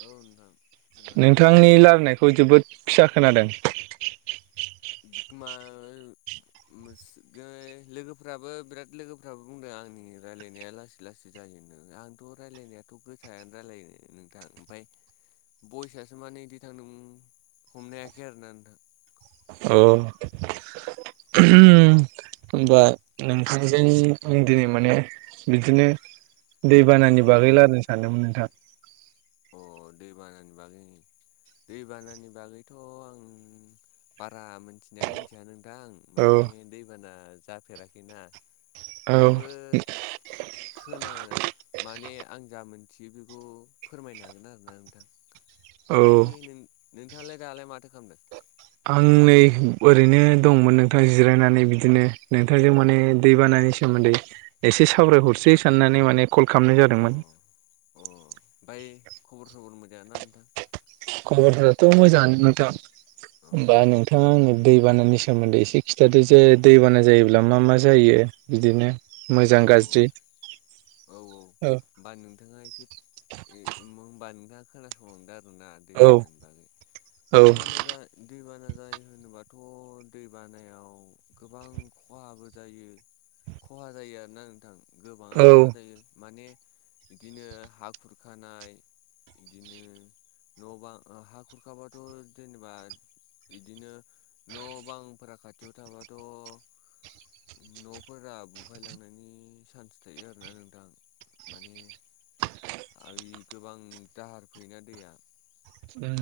औ नोंथां खोनादों नोंथांनि लारनायखौ जोबोद फिसा खोनादों। बिकम [unintelligible] लोगोफोराबो बिराद लोगोफ्राबो बुंदों आंनि रायलायनाया लासै लासै जायो नो। आंथ' रायलायनायाथ' गोसायानो रायलायो नोंथां ओमफाय बयस्सासो माने बिदि थांदों हमनो हायाखै आरोना नोंथां। अ होमबा नोंथांजों आं दिनै माने बिदिनो औ दैबानानि बागै रायलायनो सानदोंमोन नोंथां। अ दै बानानि बागै दैबानानि बागैथ' आं बारा मोनथिनाया मोनथिया नोंथां। नोंथां औ माने दैबाना जाफेराखैना। औ होनबाबो खोनानो माने आं जा मोनथियो बेखौ फोरमायनो हागोन आरोना नोंथां, औ ओमफाय नों नोंथाङालाय दालाय माथो खालामदों? आं नै ओरैनो दंमोन नोंथां जिरायनानै बिदिनो नोंथांजों माने दै बाना नि सोमोन्दै एसे सावरायहरसै साननानै माने कल खालामनाय जादोंमोन। ओमफाय खबर सबर मोजांना नोंथां? खबराथ' मोजाङानो नोंथां। अ होमबा नोंथाङा आंनो दैबानानि सोमोन्दै एसे खिथादो जे दैबाना जायोब्ला मा मा जायो। बिदिनो मोजां औ गाज्रि औ औ होमबा नोंथाङा एसे होनबा नोंथाङा खोनासंलांदो आरो। ना औ दैबानानि बागै औ दैबाना जा दैबाना जाय होनोबाथ' दै बानायाव गोबां खहाबो जायो। खहा जायो आरो ना नोंथां औ गोबाङानो। खहा जायो माने बिदिनो हा खुरखानाय, बिदिनो न' बां हा खुरखाबाथ' जेनेबा बिदिनो न' बांफोरा खाथियाव थाबाथ' न'फोरा बुफायलांनायनि सान्स थायोआरो। ना नोंथां माने? आइयि गोबां दाहार फैयोना दैया उम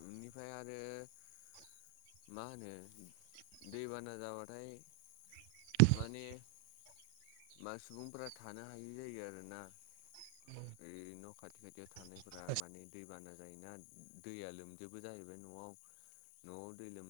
बेनिफ्राय आरो मा होनो दैबाना जाबाथाय माने मा सुबुंफोरा थानो हायि जायो आरोना। ओइ [inaudible] न' खाथि खाथियाव थानायफोरा माने दैबाना जायोना दैया लोमजोबो जाहैबाय न'आव। न'आव दै लोम